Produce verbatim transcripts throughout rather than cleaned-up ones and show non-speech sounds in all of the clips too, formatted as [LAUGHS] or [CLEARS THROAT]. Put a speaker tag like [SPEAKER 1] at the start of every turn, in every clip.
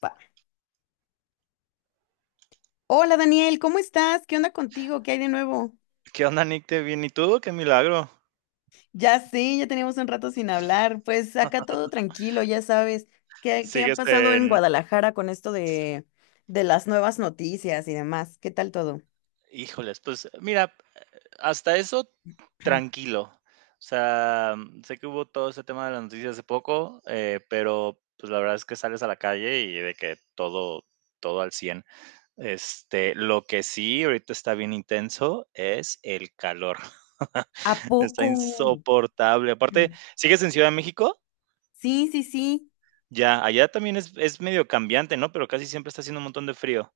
[SPEAKER 1] Pa. Hola Daniel, ¿cómo estás? ¿Qué onda contigo? ¿Qué hay de nuevo?
[SPEAKER 2] ¿Qué onda, Nick? ¿Te bien? ¿Y tú? ¡Qué milagro!
[SPEAKER 1] Ya sé, ya teníamos un rato sin hablar. Pues acá todo tranquilo, ya sabes. ¿Qué, qué ha
[SPEAKER 2] Sigues
[SPEAKER 1] pasado en
[SPEAKER 2] en
[SPEAKER 1] Guadalajara con esto de, de las nuevas noticias y demás? ¿Qué tal todo?
[SPEAKER 2] híjoles, pues, mira, Hasta eso tranquilo. O sea, sé que hubo todo ese tema de las noticias hace poco, eh, pero, pues, la verdad es que sales a la calle y de que todo todo al cien. Este, lo que sí ahorita está bien intenso es el calor.
[SPEAKER 1] ¿A
[SPEAKER 2] [LAUGHS] Está
[SPEAKER 1] poco?
[SPEAKER 2] insoportable. Aparte,
[SPEAKER 1] Mm.
[SPEAKER 2] ¿sigues en Ciudad de México?
[SPEAKER 1] Sí, sí, sí.
[SPEAKER 2] Ya, allá también es es medio cambiante, ¿no? Pero casi siempre está haciendo un montón de frío,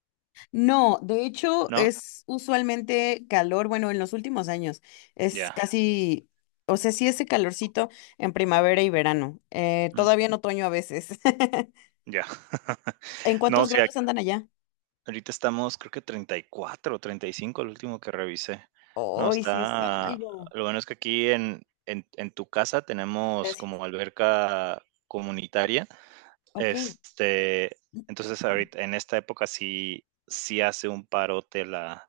[SPEAKER 1] No, de hecho
[SPEAKER 2] ¿no?
[SPEAKER 1] es usualmente calor, bueno, en los últimos años es
[SPEAKER 2] Ya.
[SPEAKER 1] casi, o sea, sí ese calorcito en primavera y verano, eh,
[SPEAKER 2] Mm,
[SPEAKER 1] todavía en otoño a veces. [LAUGHS]
[SPEAKER 2] ya. [LAUGHS]
[SPEAKER 1] ¿En
[SPEAKER 2] No, o
[SPEAKER 1] cuántos
[SPEAKER 2] sea,
[SPEAKER 1] grados andan allá?
[SPEAKER 2] ahorita estamos, creo que treinta y cuatro o cinco, el último que revisé. No,
[SPEAKER 1] Hoy sí es
[SPEAKER 2] está
[SPEAKER 1] algo.
[SPEAKER 2] lo bueno es que aquí en en en tu casa tenemos
[SPEAKER 1] Gracias.
[SPEAKER 2] como alberca comunitaria,
[SPEAKER 1] Ok.
[SPEAKER 2] este, entonces, ahorita en esta época sí sí hace un parote la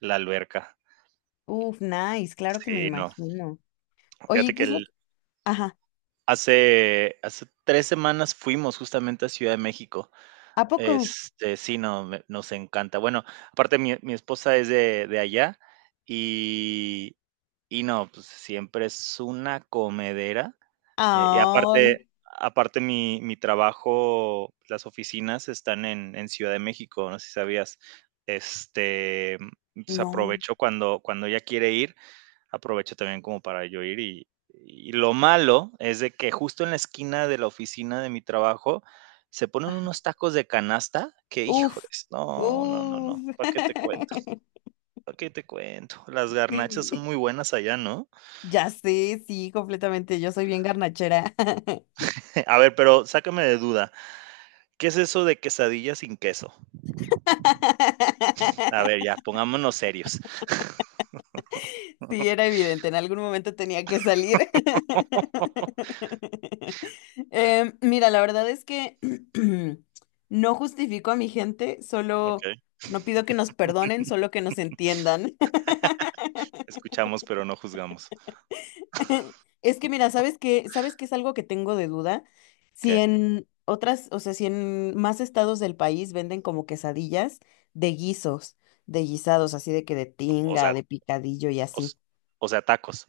[SPEAKER 2] la alberca.
[SPEAKER 1] Uf, nice, claro que me
[SPEAKER 2] Sí, no.
[SPEAKER 1] imagino. Oye,
[SPEAKER 2] Fíjate
[SPEAKER 1] ¿qué
[SPEAKER 2] que
[SPEAKER 1] es lo
[SPEAKER 2] el
[SPEAKER 1] que- Ajá,
[SPEAKER 2] hace hace tres semanas fuimos justamente a Ciudad de México.
[SPEAKER 1] ¿a poco?
[SPEAKER 2] Este, sí, no, me nos encanta. Bueno, aparte mi mi esposa es de de allá y y no, pues, siempre es una comedera, eh, y aparte
[SPEAKER 1] Ay,
[SPEAKER 2] aparte mi mi trabajo, las oficinas están en en Ciudad de México, no sé si sabías. Este, pues,
[SPEAKER 1] no.
[SPEAKER 2] aprovecho cuando cuando ella quiere ir, aprovecho también como para yo ir y, y lo malo es de que justo en la esquina de la oficina de mi trabajo se ponen
[SPEAKER 1] Ajá.
[SPEAKER 2] unos tacos de canasta que,
[SPEAKER 1] Uf,
[SPEAKER 2] híjoles, no, no, no,
[SPEAKER 1] uf.
[SPEAKER 2] no, ¿para qué te cuento?
[SPEAKER 1] [LAUGHS]
[SPEAKER 2] ¿Para qué te cuento? Las garnachas son
[SPEAKER 1] Sí,
[SPEAKER 2] muy buenas allá, ¿no?
[SPEAKER 1] ya sé, sí, completamente. Yo soy bien garnachera.
[SPEAKER 2] [LAUGHS] A ver, pero sácame de duda, ¿qué es eso de quesadilla sin queso? A ver,
[SPEAKER 1] [LAUGHS]
[SPEAKER 2] ya, pongámonos serios,
[SPEAKER 1] Sí, era evidente, en algún momento tenía que salir. [LAUGHS] Em, mira, la verdad es que [CLEARS THROAT] no justifico a mi gente,
[SPEAKER 2] ¿ok?
[SPEAKER 1] solo no pido que nos perdonen, solo que nos entiendan.
[SPEAKER 2] Escuchamos, pero no juzgamos.
[SPEAKER 1] [LAUGHS] Es que mira, ¿sabes qué? ¿Sabes qué es algo que tengo de duda? Si
[SPEAKER 2] ¿Qué?
[SPEAKER 1] en otras, o sea, si en más estados del país venden como quesadillas de guisos, de guisados, así de que de
[SPEAKER 2] O
[SPEAKER 1] tinga,
[SPEAKER 2] sea,
[SPEAKER 1] de picadillo y así.
[SPEAKER 2] os- o sea, tacos.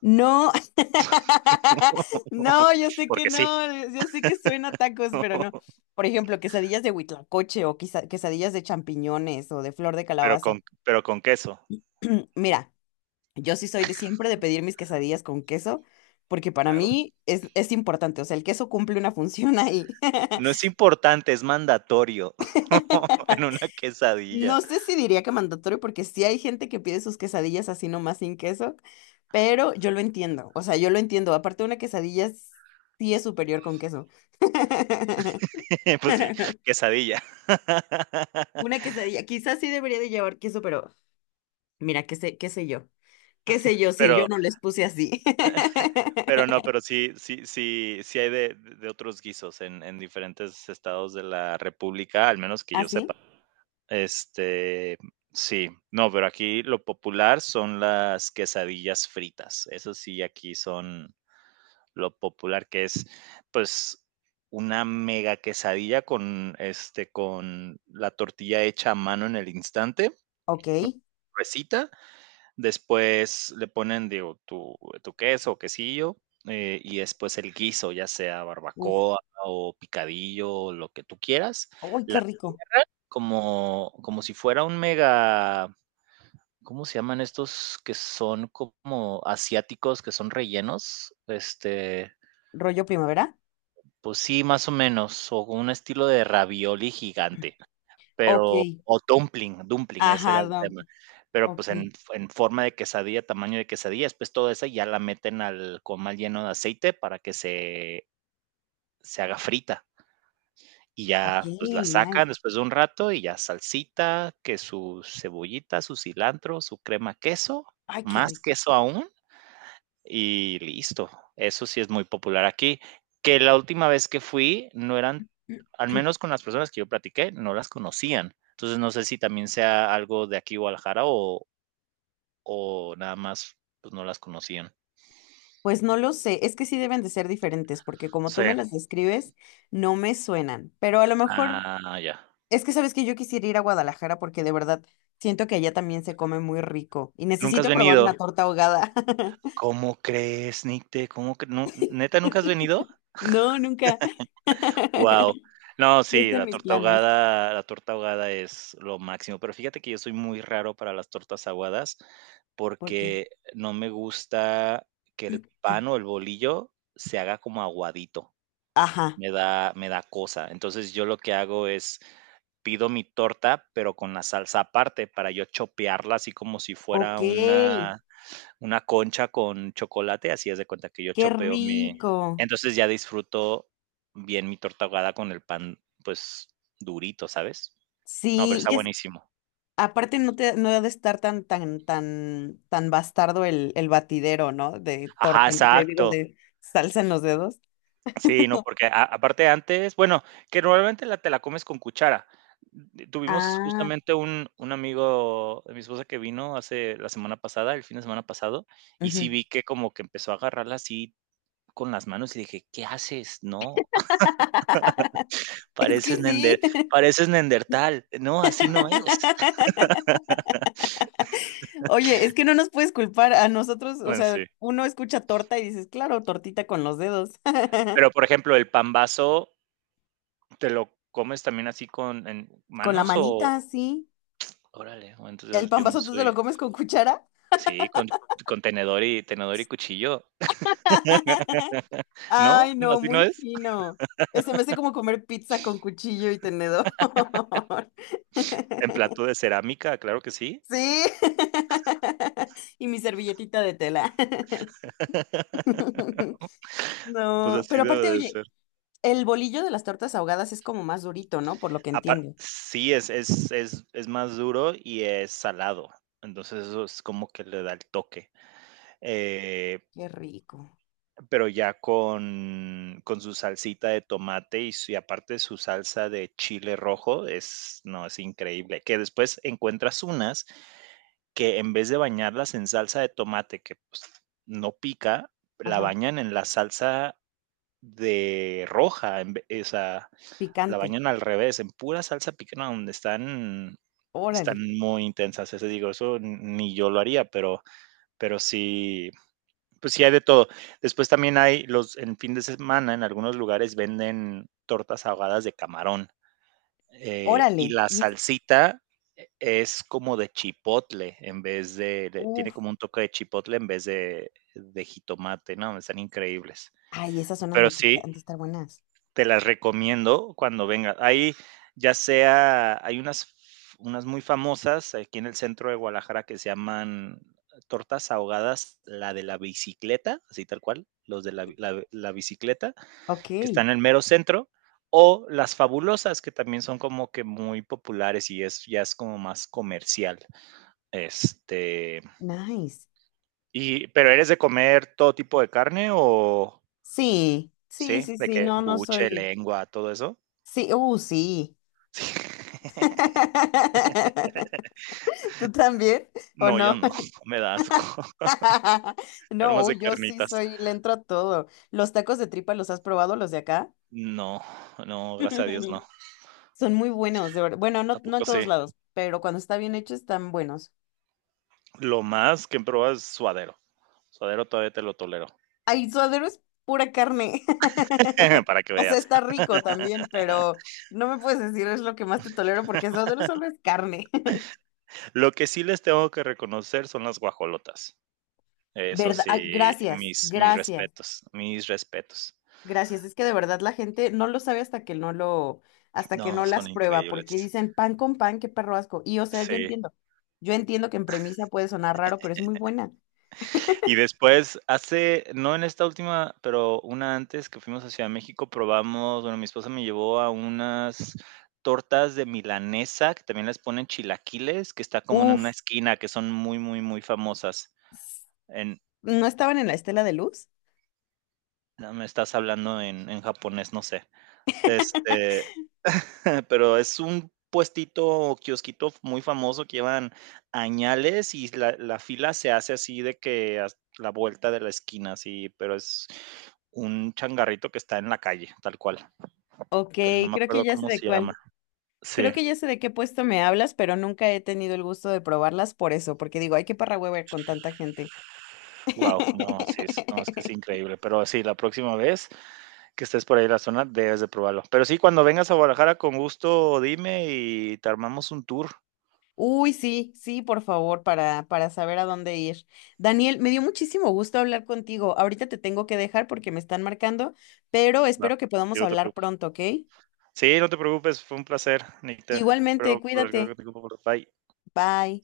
[SPEAKER 1] No, [LAUGHS]
[SPEAKER 2] [LAUGHS]
[SPEAKER 1] no, yo sé que
[SPEAKER 2] Porque sí,
[SPEAKER 1] no, yo sé que suena a tacos, pero no. Por ejemplo, quesadillas de huitlacoche o quizá- quesadillas de champiñones o de flor de
[SPEAKER 2] pero
[SPEAKER 1] calabaza.
[SPEAKER 2] con, pero con queso.
[SPEAKER 1] [CLEARS THROAT] Mira, yo sí soy de siempre de pedir mis quesadillas con queso, porque para
[SPEAKER 2] Claro.
[SPEAKER 1] mí es, es importante, o sea, el queso cumple una función ahí.
[SPEAKER 2] No es importante, es mandatorio [LAUGHS] en
[SPEAKER 1] [LAUGHS]
[SPEAKER 2] una
[SPEAKER 1] No
[SPEAKER 2] quesadilla.
[SPEAKER 1] sé si diría que mandatorio, porque sí hay gente que pide sus quesadillas así nomás sin queso, pero yo lo entiendo, o sea, yo lo entiendo. Aparte, una quesadilla s- sí es superior con queso. [LAUGHS]
[SPEAKER 2] [LAUGHS] Pues sí, quesadilla.
[SPEAKER 1] Una
[SPEAKER 2] [LAUGHS]
[SPEAKER 1] quesadilla, quizás sí debería de llevar queso, pero mira, qué sé, qué sé yo, qué sé yo si yo
[SPEAKER 2] Pero
[SPEAKER 1] no les puse así.
[SPEAKER 2] pero no, pero
[SPEAKER 1] [LAUGHS]
[SPEAKER 2] sí sí sí sí hay de de otros guisos en en diferentes estados de la república, al menos que yo
[SPEAKER 1] ¿Así?
[SPEAKER 2] sepa. Este, sí, no, pero aquí lo popular son las quesadillas fritas. Eso sí, aquí son lo popular que es, pues, una mega quesadilla con, este, con la tortilla hecha a mano en el instante,
[SPEAKER 1] Ok.
[SPEAKER 2] recita, después le ponen, digo, tu, tu queso o quesillo, eh, y después el guiso, ya sea
[SPEAKER 1] Uf.
[SPEAKER 2] barbacoa o picadillo, o lo que tú quieras,
[SPEAKER 1] Uy,
[SPEAKER 2] la-
[SPEAKER 1] qué rico.
[SPEAKER 2] como, como si fuera un mega, ¿cómo se llaman estos que son como asiáticos, que son rellenos? Este,
[SPEAKER 1] ¿Rollo primavera?
[SPEAKER 2] Pues sí, más o menos, o con un estilo de ravioli gigante,
[SPEAKER 1] Ok.
[SPEAKER 2] pero o dumpling, dumpling, ese era
[SPEAKER 1] Ajá,
[SPEAKER 2] el
[SPEAKER 1] da-
[SPEAKER 2] tema, pero,
[SPEAKER 1] ok.
[SPEAKER 2] pues, en en forma de quesadilla, tamaño de quesadilla, después toda esa ya la meten al comal lleno de aceite para que se se haga frita, y
[SPEAKER 1] Ok,
[SPEAKER 2] ya, pues, la
[SPEAKER 1] nice.
[SPEAKER 2] sacan después de un rato y ya salsita, que su cebollita, su cilantro, su crema queso,
[SPEAKER 1] Ay, qué
[SPEAKER 2] más
[SPEAKER 1] rico.
[SPEAKER 2] queso aún, y listo. Eso sí es muy popular aquí. Que la última vez que fui no eran, al
[SPEAKER 1] [CLEARS THROAT]
[SPEAKER 2] menos con las personas que yo platiqué, no las conocían. Entonces no sé si también sea algo de aquí Guadalajara o, o nada más pues no las conocían.
[SPEAKER 1] Pues no lo sé, es que sí deben de ser diferentes, porque como tú
[SPEAKER 2] Sí.
[SPEAKER 1] me las describes, no me suenan, pero a lo mejor
[SPEAKER 2] Ah, ya.
[SPEAKER 1] es que sabes que yo quisiera ir a Guadalajara porque de verdad siento que allá también se come muy rico y
[SPEAKER 2] ¿Nunca has
[SPEAKER 1] necesito probar una
[SPEAKER 2] venido?
[SPEAKER 1] torta ahogada. [LAUGHS]
[SPEAKER 2] ¿Cómo crees, Nicte? ¿Cómo cre- nu- ¿Neta nunca has venido?
[SPEAKER 1] No, nunca.
[SPEAKER 2] Wow,
[SPEAKER 1] [LAUGHS]
[SPEAKER 2] no,
[SPEAKER 1] Sí
[SPEAKER 2] sí,
[SPEAKER 1] están
[SPEAKER 2] la
[SPEAKER 1] mis
[SPEAKER 2] torta
[SPEAKER 1] planes.
[SPEAKER 2] ahogada la torta ahogada es lo máximo, pero fíjate que yo soy muy raro para las tortas aguadas,
[SPEAKER 1] ¿Por qué?
[SPEAKER 2] porque no me gusta que el
[SPEAKER 1] [CLEARS THROAT]
[SPEAKER 2] pan o el bolillo se haga como aguadito,
[SPEAKER 1] Ajá.
[SPEAKER 2] me da me da cosa. Entonces, yo lo que hago es, pido mi torta, pero con la salsa aparte para yo chopearla así como si
[SPEAKER 1] Ok,
[SPEAKER 2] fuera una una concha con chocolate, así haz de cuenta que yo
[SPEAKER 1] qué
[SPEAKER 2] chopeo mi
[SPEAKER 1] rico.
[SPEAKER 2] entonces ya disfruto bien mi torta ahogada con el pan, pues, durito, ¿sabes? No, pero
[SPEAKER 1] Sí,
[SPEAKER 2] está
[SPEAKER 1] y es
[SPEAKER 2] buenísimo.
[SPEAKER 1] aparte no te no ha de estar tan tan tan tan bastardo el, el batidero, ¿no? De
[SPEAKER 2] Ajá,
[SPEAKER 1] torta, en- de, digo,
[SPEAKER 2] exacto.
[SPEAKER 1] de salsa en los dedos.
[SPEAKER 2] Sí, no, porque a aparte antes, bueno, que normalmente la te la comes con cuchara. D- Tuvimos
[SPEAKER 1] Ah,
[SPEAKER 2] justamente un un amigo de mi esposa que vino hace la semana pasada, el fin de semana pasado, y
[SPEAKER 1] ujú.
[SPEAKER 2] sí
[SPEAKER 1] [LAUGHS]
[SPEAKER 2] vi que como que empezó a agarrarla así con las manos y dije: "¿Qué haces? No".
[SPEAKER 1] Es
[SPEAKER 2] Pareces
[SPEAKER 1] que sí.
[SPEAKER 2] nender Pareces neandertal. No, así no es.
[SPEAKER 1] [LAUGHS] Oye, es que no nos puedes culpar a nosotros, o
[SPEAKER 2] Bueno,
[SPEAKER 1] sea,
[SPEAKER 2] sí.
[SPEAKER 1] uno escucha torta y dices, claro, tortita con los dedos. [LAUGHS]
[SPEAKER 2] Pero, por ejemplo, el pambazo, ¿te lo comes también así con en
[SPEAKER 1] Con la
[SPEAKER 2] manos o?
[SPEAKER 1] manita, sí.
[SPEAKER 2] Órale, o
[SPEAKER 1] ¿El
[SPEAKER 2] entonces
[SPEAKER 1] pan
[SPEAKER 2] yo no
[SPEAKER 1] vasote te
[SPEAKER 2] soy
[SPEAKER 1] lo comes con cuchara?
[SPEAKER 2] sí, con con tenedor y tenedor y cuchillo,
[SPEAKER 1] [LAUGHS]
[SPEAKER 2] ¿no?
[SPEAKER 1] Ay,
[SPEAKER 2] [LAUGHS]
[SPEAKER 1] no,
[SPEAKER 2] ¿Así no
[SPEAKER 1] muy
[SPEAKER 2] es?
[SPEAKER 1] fino. Eh, Se me hace como comer pizza con cuchillo y tenedor.
[SPEAKER 2] En plato de
[SPEAKER 1] [LAUGHS]
[SPEAKER 2] cerámica, claro que sí.
[SPEAKER 1] Sí. [LAUGHS] Y mi servilletita de tela.
[SPEAKER 2] [LAUGHS]
[SPEAKER 1] [LAUGHS]
[SPEAKER 2] Pues
[SPEAKER 1] No,
[SPEAKER 2] así
[SPEAKER 1] pero aparte,
[SPEAKER 2] debe de
[SPEAKER 1] oye,
[SPEAKER 2] ser.
[SPEAKER 1] el bolillo de las tortas ahogadas es como más durito, ¿no? Por lo que
[SPEAKER 2] Apa
[SPEAKER 1] entiendo.
[SPEAKER 2] sí, es es es es más duro y es salado. Entonces, eso es como que le da el toque. Eh,
[SPEAKER 1] Qué rico.
[SPEAKER 2] pero ya con, con su salsita de tomate y, su- y aparte su salsa de chile rojo, es, no, es increíble. Que después encuentras unas que en vez de bañarlas en salsa de tomate, que pues, no pica, la
[SPEAKER 1] Ajá,
[SPEAKER 2] bañan en la salsa de roja, en ve- o sea, la
[SPEAKER 1] picante.
[SPEAKER 2] bañan al revés, en pura salsa picante, donde están,
[SPEAKER 1] Órale,
[SPEAKER 2] están muy intensas. Ese digo, eso ni yo lo haría, pero, pero sí, pues sí hay de todo. Después también hay los, en fin de semana, en algunos lugares venden tortas ahogadas de camarón. Eh, y
[SPEAKER 1] órale.
[SPEAKER 2] la
[SPEAKER 1] Y es,
[SPEAKER 2] salsita e, es como de chipotle en vez de, de- tiene
[SPEAKER 1] uf,
[SPEAKER 2] como un toque de chipotle en vez de, de jitomate, ¿no? Están increíbles.
[SPEAKER 1] ay, esas son
[SPEAKER 2] Pero
[SPEAKER 1] las que
[SPEAKER 2] sí,
[SPEAKER 1] han de estar buenas.
[SPEAKER 2] te las recomiendo cuando vengas. Ahí ya sea, hay unas, unas muy famosas aquí en el centro de Guadalajara que se llaman eh, tortas ahogadas, la de la bicicleta, así tal cual, los de la, la, la bicicleta,
[SPEAKER 1] Ok,
[SPEAKER 2] que están en el mero centro, o las fabulosas, que también son como que muy populares y es, ya es como más comercial. Este,
[SPEAKER 1] nice.
[SPEAKER 2] y, pero eres de comer todo tipo de carne o,
[SPEAKER 1] Sí, sí,
[SPEAKER 2] sí,
[SPEAKER 1] sí,
[SPEAKER 2] de
[SPEAKER 1] sí,
[SPEAKER 2] qué
[SPEAKER 1] no, no
[SPEAKER 2] buche,
[SPEAKER 1] soy.
[SPEAKER 2] lengua, todo eso. [LAUGHS]
[SPEAKER 1] Sí, uh, sí.
[SPEAKER 2] Sí.
[SPEAKER 1] [LAUGHS] ¿Tú también? ¿O
[SPEAKER 2] No, yo
[SPEAKER 1] no?
[SPEAKER 2] no, [LAUGHS] me da asco. [LAUGHS]
[SPEAKER 1] [LAUGHS]
[SPEAKER 2] Pero
[SPEAKER 1] No,
[SPEAKER 2] más de
[SPEAKER 1] uy, yo sí
[SPEAKER 2] carnitas.
[SPEAKER 1] soy, le entro a todo. ¿Los tacos de tripa los has probado, los de acá?
[SPEAKER 2] No, no, gracias a Dios no.
[SPEAKER 1] [LAUGHS] Son muy buenos, de verdad. Bueno,
[SPEAKER 2] ¿A
[SPEAKER 1] no, no
[SPEAKER 2] poco
[SPEAKER 1] en
[SPEAKER 2] sí?
[SPEAKER 1] todos lados, pero cuando está bien hecho están buenos.
[SPEAKER 2] Lo más que he probado es suadero. Suadero todavía te lo tolero,
[SPEAKER 1] Ay, suadero es pura carne.
[SPEAKER 2] [LAUGHS]
[SPEAKER 1] [LAUGHS]
[SPEAKER 2] para que
[SPEAKER 1] O sea,
[SPEAKER 2] veas.
[SPEAKER 1] está rico también, pero no me puedes decir es lo que más te tolero porque suadero solo es carne. [LAUGHS]
[SPEAKER 2] Lo que sí les tengo que reconocer son las guajolotas. Eso
[SPEAKER 1] ¿Verdad? Ay,
[SPEAKER 2] sí,
[SPEAKER 1] gracias,
[SPEAKER 2] mis mis
[SPEAKER 1] gracias.
[SPEAKER 2] respetos, mis respetos.
[SPEAKER 1] Gracias, es que de verdad la gente no lo sabe hasta que no lo, hasta que
[SPEAKER 2] No,
[SPEAKER 1] no las
[SPEAKER 2] son
[SPEAKER 1] prueba, porque
[SPEAKER 2] increíbles.
[SPEAKER 1] dicen pan con pan, qué perro asco. Y o sea, yo
[SPEAKER 2] Sí.
[SPEAKER 1] entiendo, yo entiendo que en premisa puede sonar raro, pero es muy buena.
[SPEAKER 2] Y después, hace, no en esta última, pero una antes que fuimos a Ciudad de México, probamos, bueno, mi esposa me llevó a unas tortas de milanesa, que también les ponen chilaquiles, que está como en una
[SPEAKER 1] Uf,
[SPEAKER 2] esquina, que son muy, muy, muy famosas. En,
[SPEAKER 1] ¿no estaban en la estela de luz?
[SPEAKER 2] no, me estás hablando en, en japonés, no sé. Este, [LAUGHS] pero es un puestito o kiosquito muy famoso que llevan añales y la, la fila se hace así de que a la vuelta de la esquina, así, pero es un changarrito que está en la calle, tal cual.
[SPEAKER 1] Ok,
[SPEAKER 2] Pero no me
[SPEAKER 1] creo que
[SPEAKER 2] acuerdo
[SPEAKER 1] ya sé
[SPEAKER 2] cómo
[SPEAKER 1] de
[SPEAKER 2] se llama.
[SPEAKER 1] cuál.
[SPEAKER 2] Sí,
[SPEAKER 1] Creo que ya sé de qué puesto me hablas, pero nunca he tenido el gusto de probarlas por eso, porque digo, ay, qué parra hueva con tanta gente.
[SPEAKER 2] wow, no, sí, es, no, es que es
[SPEAKER 1] [LAUGHS]
[SPEAKER 2] increíble. Pero sí, la próxima vez que estés por ahí en la zona, debes de probarlo. Pero sí, cuando vengas a Guadalajara, con gusto, dime y te armamos un tour.
[SPEAKER 1] Uy, sí, sí, por favor, para, para saber a dónde ir. Daniel, me dio muchísimo gusto hablar contigo. Ahorita te tengo que dejar porque me están marcando, pero
[SPEAKER 2] Va,
[SPEAKER 1] espero que
[SPEAKER 2] sí,
[SPEAKER 1] podamos
[SPEAKER 2] no te
[SPEAKER 1] hablar pronto, ¿ok?
[SPEAKER 2] sí, no te preocupes, fue un placer, Nick. Te
[SPEAKER 1] Igualmente,
[SPEAKER 2] espero por el
[SPEAKER 1] cuídate.
[SPEAKER 2] Bye.
[SPEAKER 1] Bye.